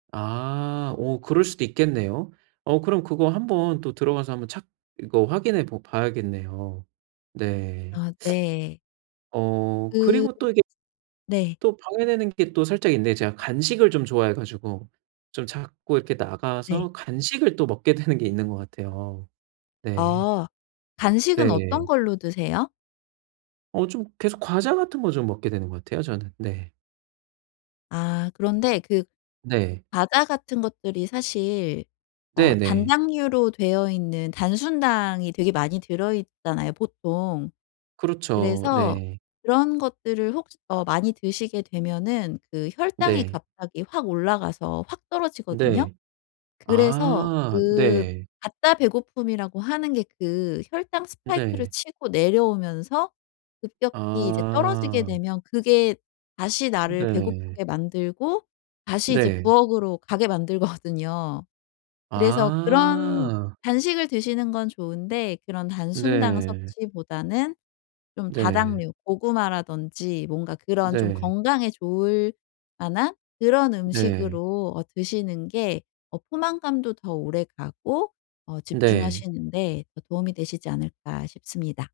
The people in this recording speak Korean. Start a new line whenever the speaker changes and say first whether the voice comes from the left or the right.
right: 아. 어 그럴 수도 있겠네요. 어 그럼 그거 한번 또 들어가서 한번 찾 이거 확인해 보 봐야겠네요. 네.
left: 아 네.
right: 어
left: 그
right: 그리고 또 이게
left: 네.
right: 또 방해되는 게 또 살짝 있는데 제가 간식을 좀 좋아해 가지고 좀 자꾸 이렇게
left: 네.
right: 나가서 간식을 또 먹게 되는 게 있는 것 같아요. 네.
left: 아. 간식은 어떤
right: 네.
left: 걸로 드세요?
right: 어 좀 계속 과자 같은 거 좀 먹게 되는 것 같아요, 저는. 네.
left: 아 그런데 그
right: 네.
left: 과자 같은 것들이 사실 어
right: 네네.
left: 단당류로 되어있는 단순당이 되게 많이 들어 있잖아요, 보통.
right: 그렇죠.
left: 그래서
right: 네.
left: 그런 것들을 혹시 어 많이 드시게 되면은 그 혈당이
right: 네
left: 갑자기 확 올라가서 확 떨어지거든요.
right: 네.
left: 그래서
right: 아
left: 그
right: 네.
left: 가짜 배고픔이라고 하는 게 그 혈당 스파이크를
right: 네.
left: 치고 내려오면서 급격히 이제 떨어지게
right: 아.
left: 되면 그게 다시 나를
right: 네.
left: 배고프게 만들고 다시 이제
right: 네.
left: 부엌으로 가게 만들거든요. 그래서 그런
right: 아.
left: 간식을 드시는 건 좋은데 그런 단순당
right: 네.
left: 섭취보다는 좀
right: 네.
left: 다당류 고구마라든지 뭔가 그런 좀
right: 네.
left: 건강에 좋을 만한 그런
right: 네.
left: 음식으로 어 드시는 게 어 포만감도 더 오래가고 어
right: 네.
left: 집중하시는데 더 도움이 되시지 않을까 싶습니다.